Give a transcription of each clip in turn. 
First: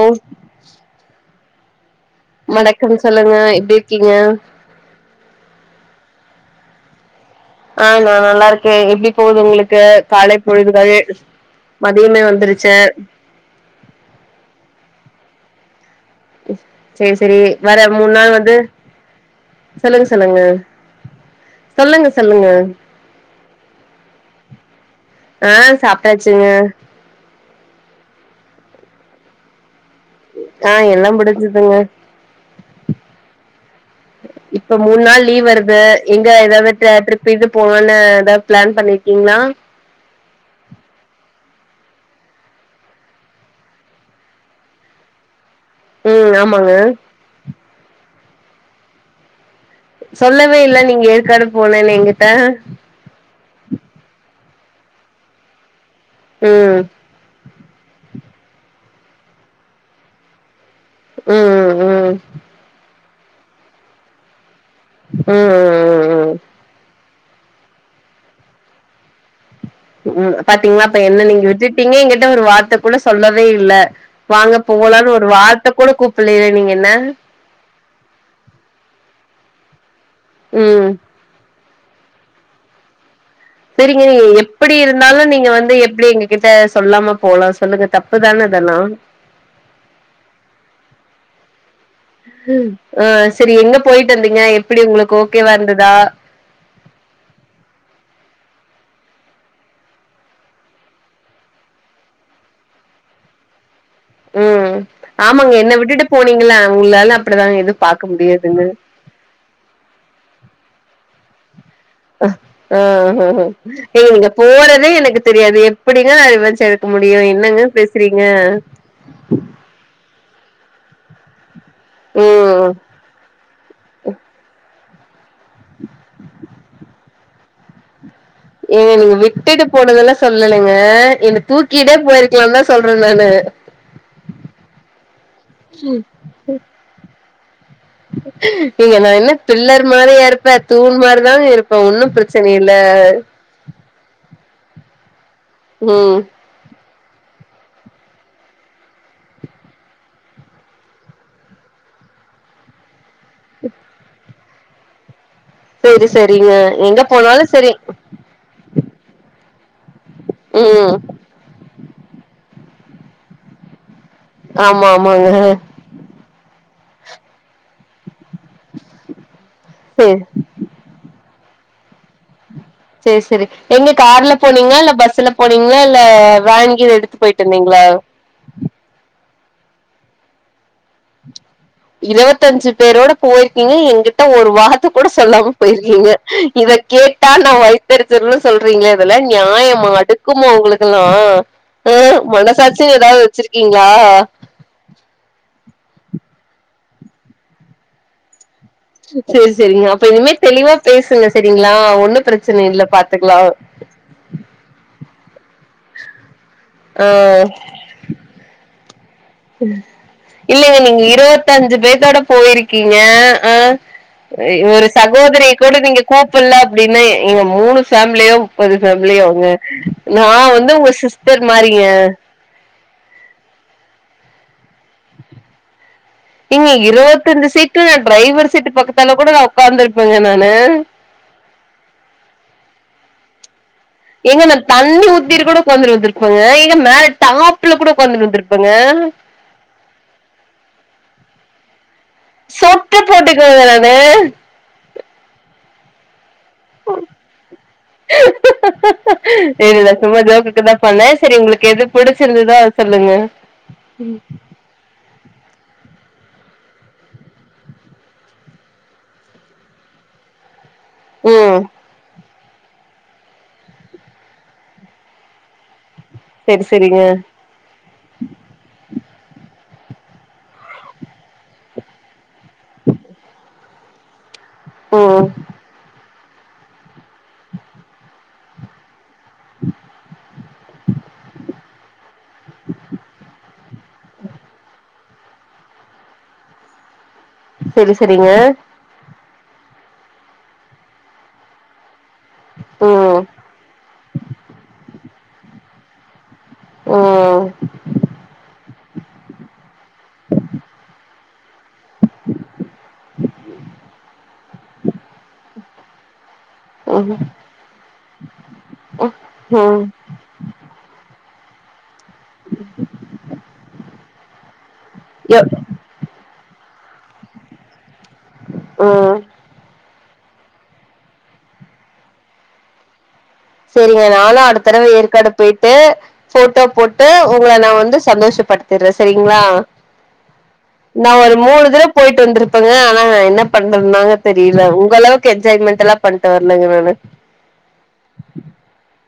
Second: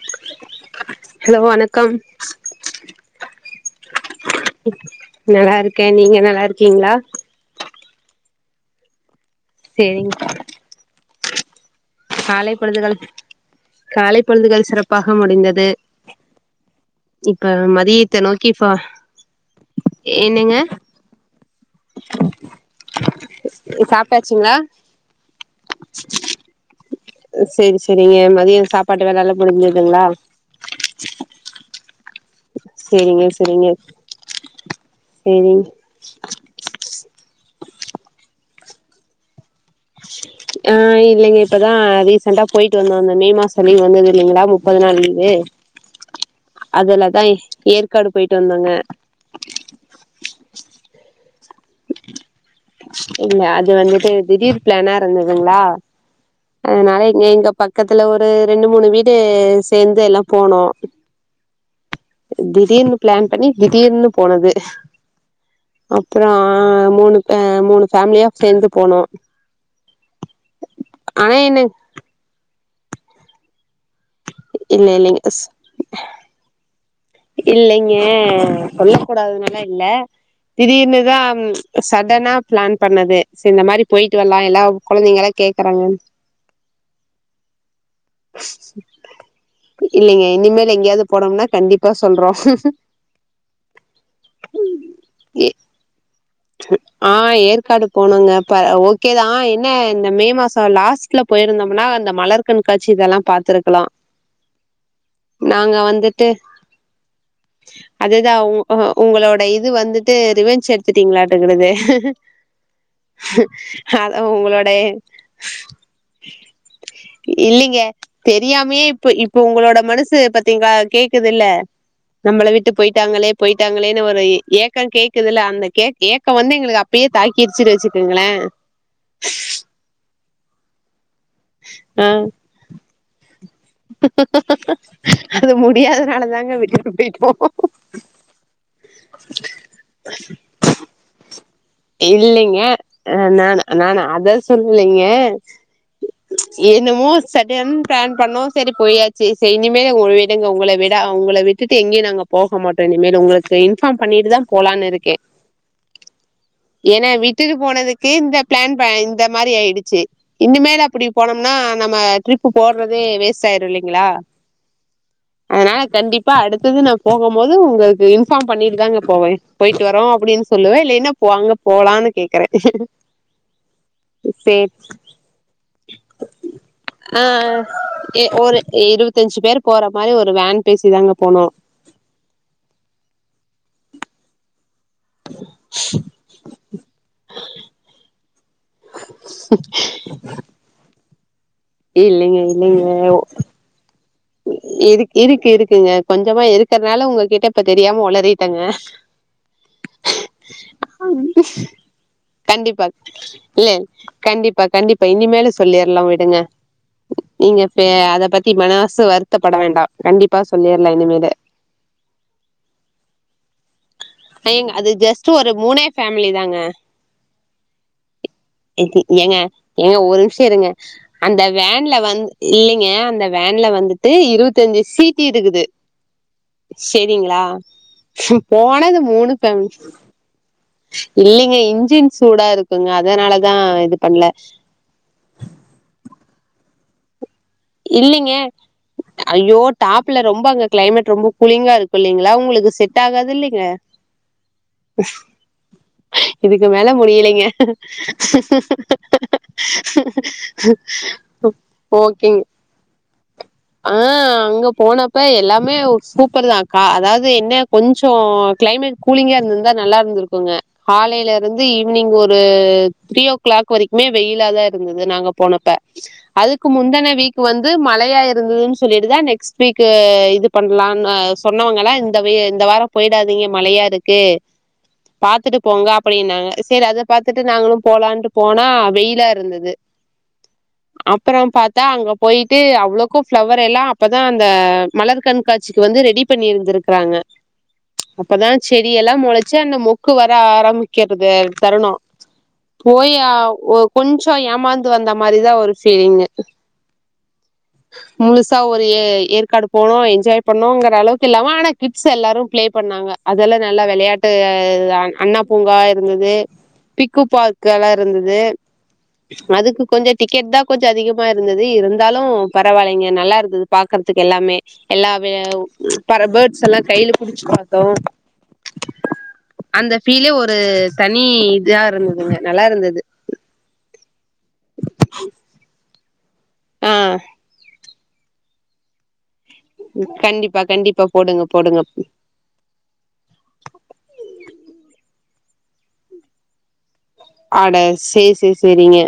ஓ hello வணக் கம் வணக்கம் சொல்லுங்க எப்டி இருக்கீங்க நல்லா இருக்கே நீங்க நல்லா இருக்கீங்களா ஆ நா நல்லா இருக்கே எப்டி போகுது உங்களுக்கு சேரிங் காலை பொழுதுகள் மதியமே காலை வந்துருச்சு பொழுதுகள் காலை பொழுதுகள் சிறப்பாக முடிந்தது சேரி சேரி இப்ப வர மூணு மதியத்த நாள் நோக்கி வந்து ஃபா சொல்லுங்க சொல்லுங்க என்னங்க சொல்லுங்க சொல்லுங்க சாப்ட்டாச்சுங்களா ஆ சாப்ட்டாச்சுங்க செரி செரிங்க மதிய சாப்பாட்டு வேலல்லா முடிஞ்சதுங்ளா ஆ எல்லா முடிஞ்சதுங்க சேரிங்க சேரிங்க இப்ப மூணு நாள் லீவ் சேரிங் வருது எங்க எதாவது ட டிரிப் பு இது போவுன்னு எதாவது பிளான் பண்ணிருக்கீங்களா [inaudible] ஆ இல்லைங்க இப்பதா ரீசெண்டா போயிட்டு வந்தோ அந்த மே மாச லீவ் வந்தது இல்லைங்களா முப்பது நாள் லீவு ம் ஆமாங்க அதுலதா ஏற்காடு போயிட்டு வந்தோங்க சொல்லவே இல்ல நீங்க ஏற்காடு போனேன்னு எங்கிட்ட இல்ல அது வந்துட்டு திடீர் பிளானா இருந்ததுங்களா ம் அதனால இப் எங்க பக்கத்துல ஒரு ரெண்டு மூணு வீடு சேந்து எல்லா போனோ ம் ம் ம் திடீர்னு பிளான் பண்ணி திடீர்னு போனது ம் ம் அப்றோ ம் அ மூணு மூணு பேஃமிலியா சேந்து போனோ ம் பாத்தீங்களா அப்ப என்ன நீங்க விட்டுட்டீங்க எங்கிட்ட ஒரு வார்த்த கூட சொல்லவே இல்ல வாங்க இல்ல போவலானு இல்லைங்க ஒரு வார்த்த கூட கூப்பிலயே நீங்க என்ன இல்லைங்க சொல்ல கூடாதுனலா இல்ல ம் திடீர்னுதா சட்டனா பிளான் பண்ணது இந்த மாரி சரிங்க போயிட்டு நீங்க வரலா எல்லா கொழந்தைங்களா கேக்குறாங்க என்கிட்ட சொல்லாம போலா சொல்லுங்க தப்புதானே இதெல்லா இல்லைங்க இனிமேல் எங்கேயாவது போனோம்னா கண்டிப்பா சொல்றோ ஆ சரி எங்க போயிட்டு வந்தீங்க எப்டி உங்களுக்கு ஓகேவா இருந்ததா ஆ ஏற்காடு போனோங்க அப்ப ஓகேதா என்ன இந்த மே மாச லாஸ்ட் ல போயிருந்தோம்னா அந்த மலர் கண்காட்சி இதெல்லா பாத்துருக்கலா ம் ஆமாங்க என்ன நாங்க விட்டுட்டு வந்துட்டு போனீங்கள உங்களால அப்டிதா எதும் பாக்க அதுதா முடியாதுன்னு உங் உங்களோட இது வந்துட்டு ரிவென்ச் எடுத்துட்டிங்களாட்டுக்கிறது ஏ அத நீங்க உங்களோட போறதே எனக்கு தெரியாது எப்டிங்க நா ரிவென்ஞ்சு எடுக் க முடியு என்னங்க பேசுறீங்க இப்போ உங்களோட மனசு பாத்தீங்களா கேக்குது இல்ல நம்மள விட்டு ம் போயிட் ட்டாங்களே போயிட்டாங்களேனு ஒரு ஏக்க கேக்குதுல அந்த தேக் ஏக்கம் வந்து எங்களுக்கு அப்பயே தாக்கி கிரிச்சுன் வச்சுக்குங்களே ஏ நீங்க விட்டுட்டு போனதெல்லா சொல்லலங்க என்ன தூக்கிட்டே ஆ போயிருக்கலா தா சொ ல்றே நானு அது முடியாதனால தாங்க விட்டுட்டு போயிட்டோ ஏங்க நா என்ன பில்லர் மாதிரியா இருப்ப தூண் மாரி தாங்க இருப்ப ஒன்னு பிரச்சன இல்ல நானா அத சொல்லைங்க ம் என்னமோ சடன் பிளான் பண்ணோ செரி போயாச்சி செரி இனிமே உ விடுங்க உங்கள விட உங்கள விட்டுட்டு எங்கியு நாங்க போக மாட்டோ இனிமேலு உங்களுக் இன்ஃபாம் பண்ணிட்டுதா போலான் இருக்கே செரி செரிங்க எங்க என போனாலு விட்டுட்டு செரி போனதுக்கு இந்த பிளான் ப இந்த மாரி ஆய்டுச்சி இனிமேலு ம் அப்புடி போனம்னா நம்ம ட்ரிப் போட்றதே வேஸ்ட் ஆயிரு இல்லைங்களா ஆமா ஆமாங்க ஆ கண்டிப்பா அடுத்தது நா போகு போது உங்களுக்கு இன்பாம் பண்ணிட்டு தாங்க போவே போய்ட்டு வரோ செரி அப்புடின் சொல்லுவ இல்லேனா போங்க போலான்னு கேக்கறே சேர் சேரி எங்க கார்ல போனீங்ளா இல்ல பஸ்ல போனீங்ளா இல்ல வேனு கீனு எடுத்து போய்ட்டு வந்தீங்ளா ஏ ஒரு இருவத்தஞ்சி பேரு போற மாரி ஒரு வேன் பேசிதாங்க போனோ இருவத்தஞ்சி பேரோட போய்ருக்கீங்க எங்கிட்ட ஒரு வார் து கூட சொல்லாம போய்ருக்கீங்க இத கேட்டா நா வைத்தெறிச்சலோட சொல்றீங்ளே இதெல்லா நியாயமா அடுக் குமா உங்களுக்கெல்லா ஆ இல்லைங்க இல்லைங்க மனசாச்சின் ஏதாவது வச்சிருக்கீங்ளா இருக் இருக் இருக்குங்க கொஞ்சமா இருக்கற்னால உங்ககிட்ட இப்ப தெரியாம ஒளறிட்டங்க சேரி சேரிங்க அப்ப இனிமே தெளிவா பேசுங்க சேரிங்ளா ஒண்ணு பிரச்சன கண்டிப்பா இல்ல பாத்துக்லா இல்ல கண்டிப்பா கண்டிப்பா இனிமேலு சொல்லிர்லா விடுங்க ஆ நீங்க எ அத பத்தி மனசு வருத்தப்பட வேண்டா கண்டிப்பா சொல்லிர்லா இனிமேலு தஞ்சி பேத்தோட போய்ருக்கீங்க ஆ ஏங்க ஒரு அது ஜஸ்ட் ஒரு சகோதரிய கூட மூணே நீங்க ஃபேமிலி கூப்புல்ல தாங்க அப்டின்னு ஏங்க மூணு ஃபேம்லியு முப்பது இது ஏங்க ஃபேமிலியோங்க ஏங்க ஒரு நா நிமிஷோ வந்து உங்க சிஸ்டர் மாரிங்க இல்லிங்க அந்த வேன்ல வந்துட்டு இருவத்தஞ்சி ஏங்க செரிங்களா இருவத்தஞ்சி சீட்டு டிரைவர் சீட்டு போனது பக்கத்தால த்ல கூட நா ஒக்காந்துருப்பேங்க நானு இல்லிங்க இன்ஜின் சூடா இருக்குங்க அதனால தா இது பண்ணல ஏங்க நா தண்ணி ஊத்திட்டு கூட உகாந்துட்டு வந்துருப்பங்க ஏங்க மேல டாப் புல கூட உக்காந்துட் இல்லைங்க வந்துருப்பங்க ஐயோ டாப்ல ரொம்ப அங்க கிளைமேட் ரொம்ப கூலிங்கா இருக் இல்லைங்ளா உங்களுக்கு சொட்ட செட் ஆகாதில்லிங்க போட்டுக்குவேங்க நானு இதுக்கு மேல முடியலைங்க பண்ணே சேரி உங்களுக்கு எது புடிச்சிருந்ததோ அத சொல்லுங்க ஆ அங்க போனப் ப எல்லாமே சூப்பர் தா அக்கா அதாவது என்ன கொஞ்சோ கிளைமேட் கூலிங்கா இருந்திருந்தா நல்லா இருந்திருக்குங்க ம் காலைலருந்து ஈவ்னிங் ஒரு ஒரு த்ரீ ஓ கிளாக் வரைக்குமே வெயிலாதா இருந்தது நாங்க போனப்ப சரி அதுக்கு சரிங்க முந்தன வீக் வந்து மழையாரு ந்ததுன்னு சொல்லிட்டுதா நெக்ஸ்ட் வீக்கு இது பண்ணலான் ஆ சொன்னவங்களா இந்த வே இந்த வாரோ போய்டாதீங்க மழையாருக்கு ம் பாத்துட்டு போங்க அப்டின்னாங்க செரி அத பாத்துட்டு நாங்களு போலான்ட்டு போனா வெயி ல ருந்தது அப்புறோ பாத்தா அங்க போயிட்டு அவ்ளோ போ பிளவரு எல்லா அப்பதா அந்த மலர் கண்காட்சிக்கு வந்து ரெடி பண்ணிருந்திருக்கறாங்க சரி சரிங்க அப்பதா செடி எல்ல மொளச்சி அந்த மொக்கு வர ஆரமிக்கறது தருனோ போயி ம் அ ஒ கொஞ்ச ஏமாந்து வந்த மாரிதா ஒரு ஃபீலிங்கு ஓ முழுசா ஒரு ஏ ஏற்காடு போனோ என்ஜாய் பண்ணோங்குற அளவுக்கு இல்லாம ஆனா கிட்ஸ் எல்லாரு ப்ளே பண்ணாங்க அதல்லா நல்லா வெளையாட்டு அண்ணா பூங்கா இருந்துது ம் பிக்கு பார்க்கலா இருந்துது அதுக்கு ம் ம் கொஞ்ச டிக்கெட் தா கொஞ்ச அதிகமா இருந்துது இருந்தாலு பரவாலிங்க நல்லாருந்தது பாக்கறதுக்கு எல்லாமே எல்லாவேவு பர பேட்ஸ் எல்லா கைல புடுச்சு பாத்தோ ஓ அந்த ஃபீலே ஒரு தனி இஜா இருந்துதுங்க நல்லா இருந்துது சேரிங்க நாலா அடுத்தடவ ஏற்காடு பெய்ட்டு போட்டோ ஆ போட்டு உங்ள நா வந்து சந்தோஷப்படுத்திர்ர சரிங்லா கண்டிப்பா கண்டிப்பா நா ஒரு போடுங்க மூணு போடுங்க தர போயிட் வந்துருப் பங்க ஆனா என்ன பண்றன்னாங்க தெரியில உங்க அளவுக்கு என்ஜாய்மண்ட் எல்லா பன்ட்டு வர்லங்க நானு அட சேர் சேர் சேரிங்க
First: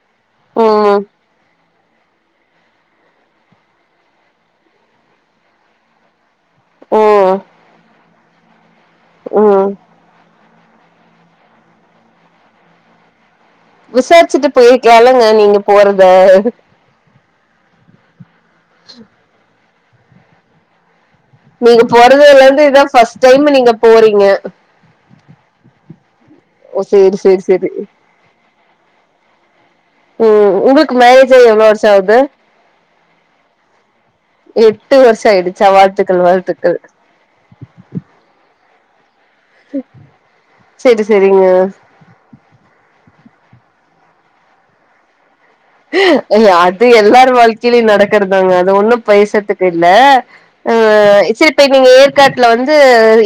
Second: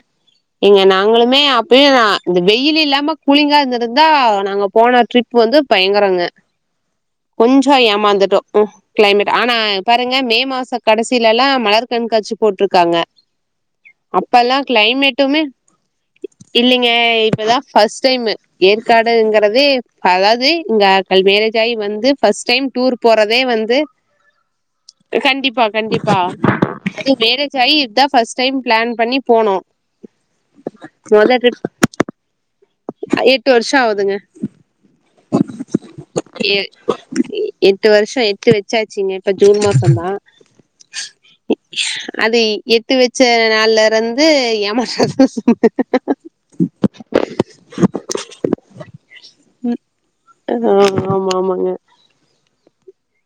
இங்க ம் நாங்களுமே அப் பே அ இந்த வெயில் இல்லாம கூளிங்கா இந்துருந்தா நாங்க போன ட்ரிப் வந்து பயங்கரங்க ம் கொஞ்சே ஏமாந்துட்டோ க்ளைமேட் ஆனா ம் பாருங்க மே மாச கடசிலலா மலர் கண்காட்சி போட்ருக்காங்க விசார்சிட்டு அப்பல்லாம் போய்க்குலலால்லங்க நீங்க போறத ஏ இப்பதா ஃபஸ்ட் டைமு ஏற்காடுங்கறதி அதாது இங்க கல் மேரேஜ் ஆயி நீங்க வந்து போறதுல ஃபஸ்ட் இருந்து டைம் இதா டூரு ஃபர்ஸ்ட் போறதே டைம் நீங்க வந்து போறீங்க கண்டிப்பா கண்டிப்பா ஓ து சேரி சேரி மேரேஜ் சேரி ஆயி இத்தா ஃபஸ்ட் டைம் ப்ளேன் பண்ணி போனோ ம் உங்களுக்கு மோத மேரேஜ் ஆயி ட்ரிப் எவ்ளோ வருஷோ ஆகுது அ எட்டு வர்ஷோ ஆவுதுங்க எட்டு வர்ஷ ஆயிடுச்சா வாழ்த்துக்கள் வாழ்த்துக்கள் எ எட்டு வருஷோ எத்து வெச்சாச்சுங்க இப்போ ஜூன் மாசந்தா சேரி சேரிங்க அது எத்து வெச் ச நள்ளருந்து எமனாதா அது எல்லார் வாழ்க்கைலியு லு நடக்கற்தாங்க அது ஒன்னு பைசட்டுக்கு இல்ல அதா ஆம் ஆமங்க கேட்ல வந்து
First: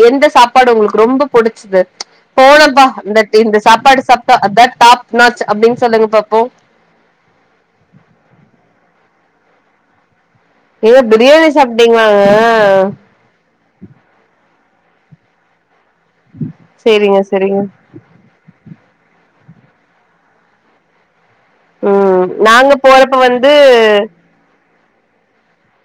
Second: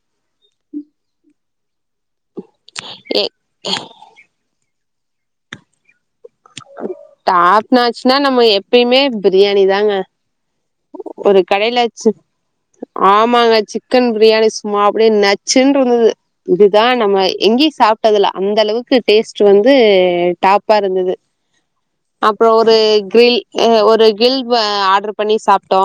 எந்த சாப்பாடு உங்ளுக்கு ரொம்ப புடுச்சிது போனப் பா ஏ அந்தட்டி இந்த சாப்பாடு சாப்ட்டா அதா டாப்நாச் அப்டின் சொல்லுங்க பாப்பு டாப்நாச்சினா நம்ம எப்பியுமே பிரியாணி தாங்க ஏங்க ஒரு பிரியாணி கடைல சிப் சாப்ட்டீங்களாங்க ஆமாங்க சிப் கு ன் பிரியாணி சும்மா அப்புடே நச்சுன்ருந்துது இதுதா நம்ம சேரிங்க சேரிங்க எங்யு சாப் ட்டதுல அந்த அளவுக்கு டேஸ்ட்டு வந்து டாப்பா இருந்துது ம் அப்றோ நாங்க ஒரு போறப்ப கிரில் வந்து எ ஒரு வில்ப ஆட்ரு பண்ணி சாப்ட்டோ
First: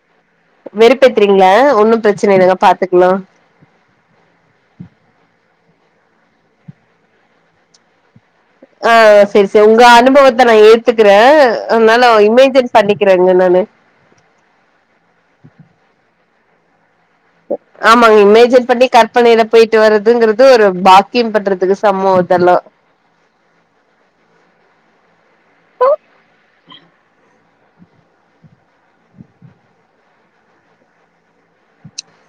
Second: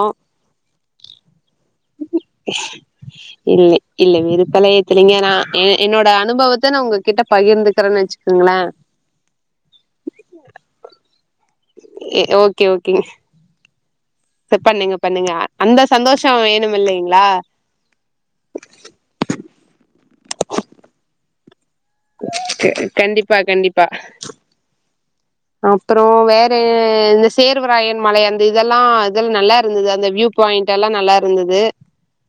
வெறுப்பேத்றீங்ள ஒன்னு பிரச்சன இல்லங்க பாத்துக்லா இல்லே இல்ல வெறுப்பல்ல எத்துலிங்க நா எ என்னோட அனுபவத்த நா உங்ககிட்ட பகிர்ந்துக்குறன் வச் குங்குல அ அ சேரி சே உங்க அனுபவத்த நா ஏத்துகுற அத்னால எ இமேஜென்ஸ் பண்ணிக்கிறேங்க நானு ச பண்ணுங்க பண்ணுங்க அந்த சந்தோஷ வேணும் இல்லைங்ளா ஆமாங்க இமேஜஸ் பண்ணி கர் பனையில போயிட்டு வரதுங்கிறது ஒரு பாக்கியம் பண்றதுக்கு சமோ அதெல்லா கண்டிப்பா கண்டிப்பா அப்றோ வேற இந்த சேர்வராயன் மலை அந்த இதெல்லா இதெ நல்லா இருந்தது அந்த வியூப் பாயிண்ட் எல்லா நல்லா இருந்தது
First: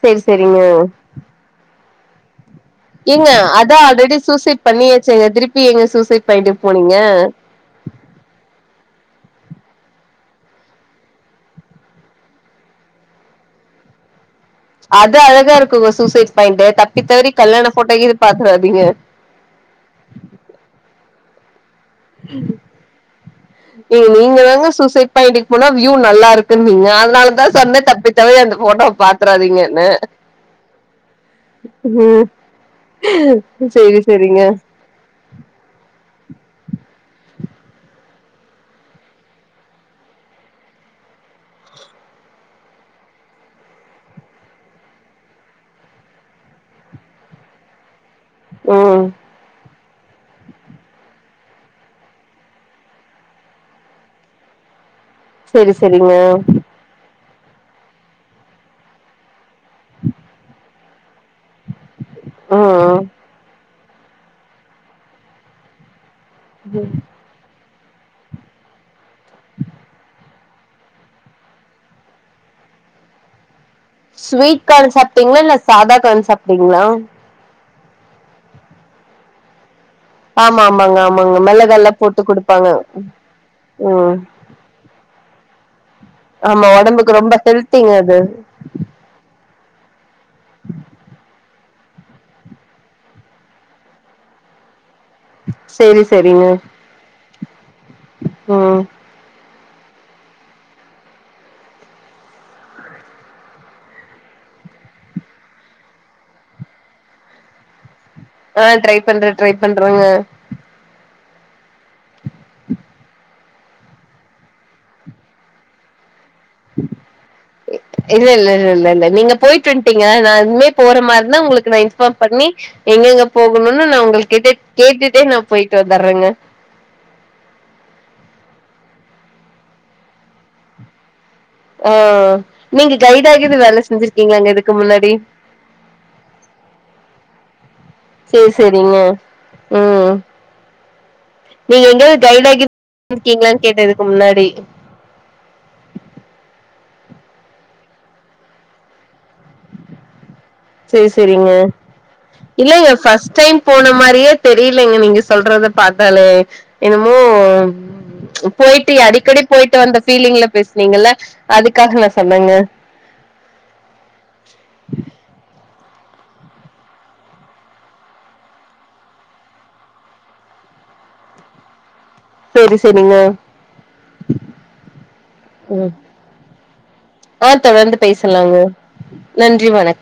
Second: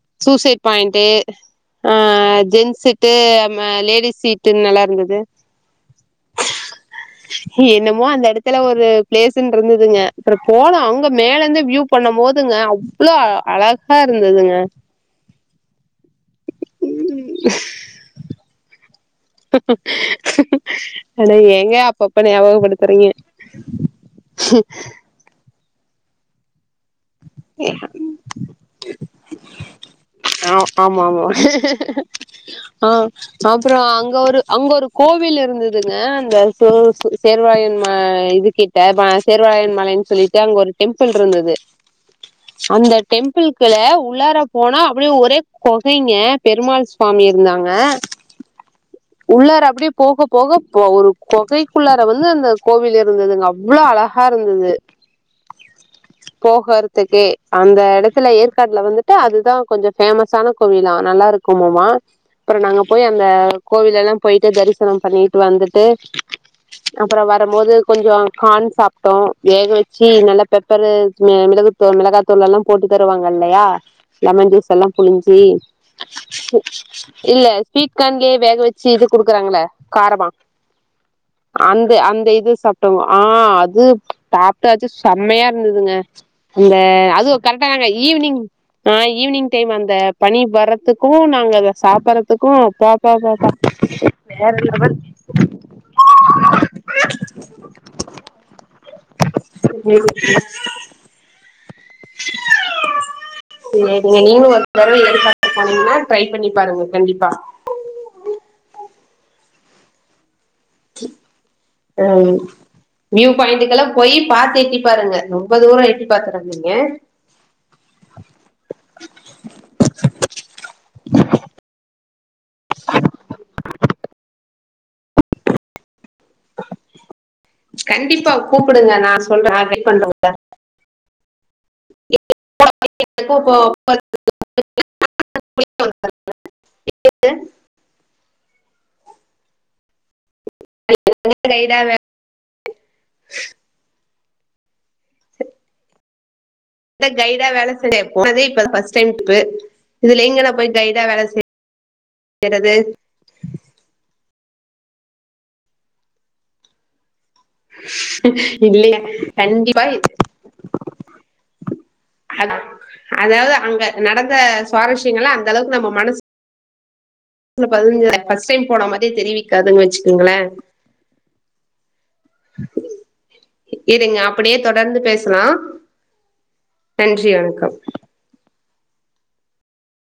சேரி சேரிங்க சூசைட் பாயிண்டு ஹா ஜென்ஸ் சீட்டு அ மா லேடிஸ் சீட் பண்ணியாச்சுங்க திருப்பி ஏங்க சூசைட் பாயிண்ட் போனீங்க என்னமோ அந்த எடத்துல ஒரு பிளேஸ்சுன்னு இருந்ததுங்க அப்றம் போனோ அங்க மேல இருந்து வியூ பண்ணம் போதுங்க அவ்ளோ அழகா இருந்ததுங்க அது அழகா இருக்குங்க சூசைட் பாயிண்ட் தப்பி தவறி கல்யாண போட்டோ கீது பாத்துறாதீங்க அட ஏங்க அப் பப்பா ஞாபகப்படுத்துறீங்க பாயிண்டுக்கு போனா வியூ நல்லா இருக்குனீங்க அதுனால தா சொன்ன தப்பி தவரி அந்த போட்டோவ பாத்துறாதீங்கன்னு ஆ ஆமாமா ம் ஆ அப்றோ சேரி அங்க ஒரு சேரிங்க அங்க ஒரு கோவில் இருந்ததுங்க அந்த சோ சேர்வாராயன் ம இது கிட்ட ம சேர்வாராயன் மலைன் சொல்லி அங்க ஒரு டெம்புள்ருந்துது அந்த டெம்பிள்கள்ள உள்ளார போனா அப்டியே ஒரே கொகைங்க பெருமாள் சாமி இருந்தாங்க ம் உள்ளார அப்டியே போக போக ஒரு கொகை குள்ளார வந்து அந்த கோவில் இருந்ததுங்க அவ்ளோ அழ காருந்தது செரி செரிங்க துக்கே அந்த எடத்துல ஏற்காடுல வந்துட்டு அதுதா கொஞ்ச பேமஸான கோவிலா நல்லா இருக்குமாமா அப்றோ நாங்க ம் ம் போய் அந்த கோவில் எல்லா போயிட்டு தரிசனம் பண்ணிட்டு வந்துட்டு து அப்றோ வரம்போது கொஞ்சோ கான் சாப்டோ வேக வச்சு நல்லா பெப்பரு மிளகுத் மிளகாதூள் எல்லா போட்டு தருவாங்க இல்லயா லெமன் ஸ்வீட் ஜூஸ் எல்லா கார்ன் சாப்ட்டீங்களா புழிஞ்சி இல்ல சாதா கார்ன் சாப்ட்டீங்களா இல்ல ஸ்வீட் கான்லே வேக வச்சு இது குடுக்குறாங்களே ஆம்மம்மாங்க ஆமாங் ஆம அந்த அந்த இது சாப்டோங்க ஆ அது ம் டாப்டாச்சு செம்மயா இருந்ததுங்க ஆமா அந்த ஒடம்புக்கு அது ரொம்ப கரெட்டா தாங்க ஹெல்த்திங்க அது ஈவ்னிங் ஆ ஈவ்னிங் டைம் அந்த பனி வர்றதுக்கு நாங்க அத சாப்பறதுக்கு அப்பா அப்பாப்பாபா வேற லெவல் செரி செரிங்க ம் [inaudible] செரிங்க நீங்க ஒரு தடவ ஏற்காடு போனீங்கன்னா ட்ரை பண்ணி பாருங்க கண்டிப்பா ஆ ட்ரை பண்ற ட்ரை பண்றோங்க ம் நியூ பாயிண்டுக்கல்லா போய் பாத்து எட்டி பாருங்க ரொம்ப தூரம் எட்டி பாத்துராதீங்க இல்ல இல்ல இல்ல இல்ல இல்ல நீங்க போய்டு வன்டீங்க நா இனிமே போற மாருந்தா உங்களுக்கு நா இன்ஃபாம் பண்ணி எங்க கேங்க போகணும்னு நா உங்கள் கிட்ட கேட்டுட்டே நா போயிட்டு வந்தரேங்க கண்டிப்பா கூப்புடுங்க நா சொல்ற நா கைட் பண்ற உங்கள ஆ நீங்க கைய்டா எனக்கு இப்போ கீது வேல செஞ்சுருக்கீங்கிளாங்க இதுக்கு முன்னாடி சேரி சேரிங்க ம் கைடா நீங்க எங்காது கைய்டா கீ இருக்கீங்கிளானு கேட்டே இதுக்கு முன்னாடி டா கைய்டா வேலை செய்றே போனதே இப்ப பஸ் டைம் துபு இதுல எங்க நா போய் கைடா சேரி வேல சேரிங்க செய்யறது இல்லங்க ஃபஸ்ட்டு டைம் போன மாரியே தெரியலங்க நீங்க சொல்றத பாத்தாலே என்னமோ ம் போயிட்டு இல்லைங்க அடிக்கடி போயிட்டு கண்டிப்பா வந்த பீலிங்ல பேசுனீங்கல்ல அதுக்காக நா சொன்னேங்க அதா அதாவது அங்க நடந்த சுவாரஸ்யங்கள்லா அந்த அளவுக்கு நம்ம மனசு ல பதிஞ்த ஃபஸ்ட்டு டைம் போன மாரி தெரிவிக்காதுன்னு வச்சுகோங்களே சேரி சேரி இருங்க அப்டியே தொடர்ந்து பேசலா நன்றி ஆ வணக் தொடர்ந்து பேசலாங்க நன்றி வணக்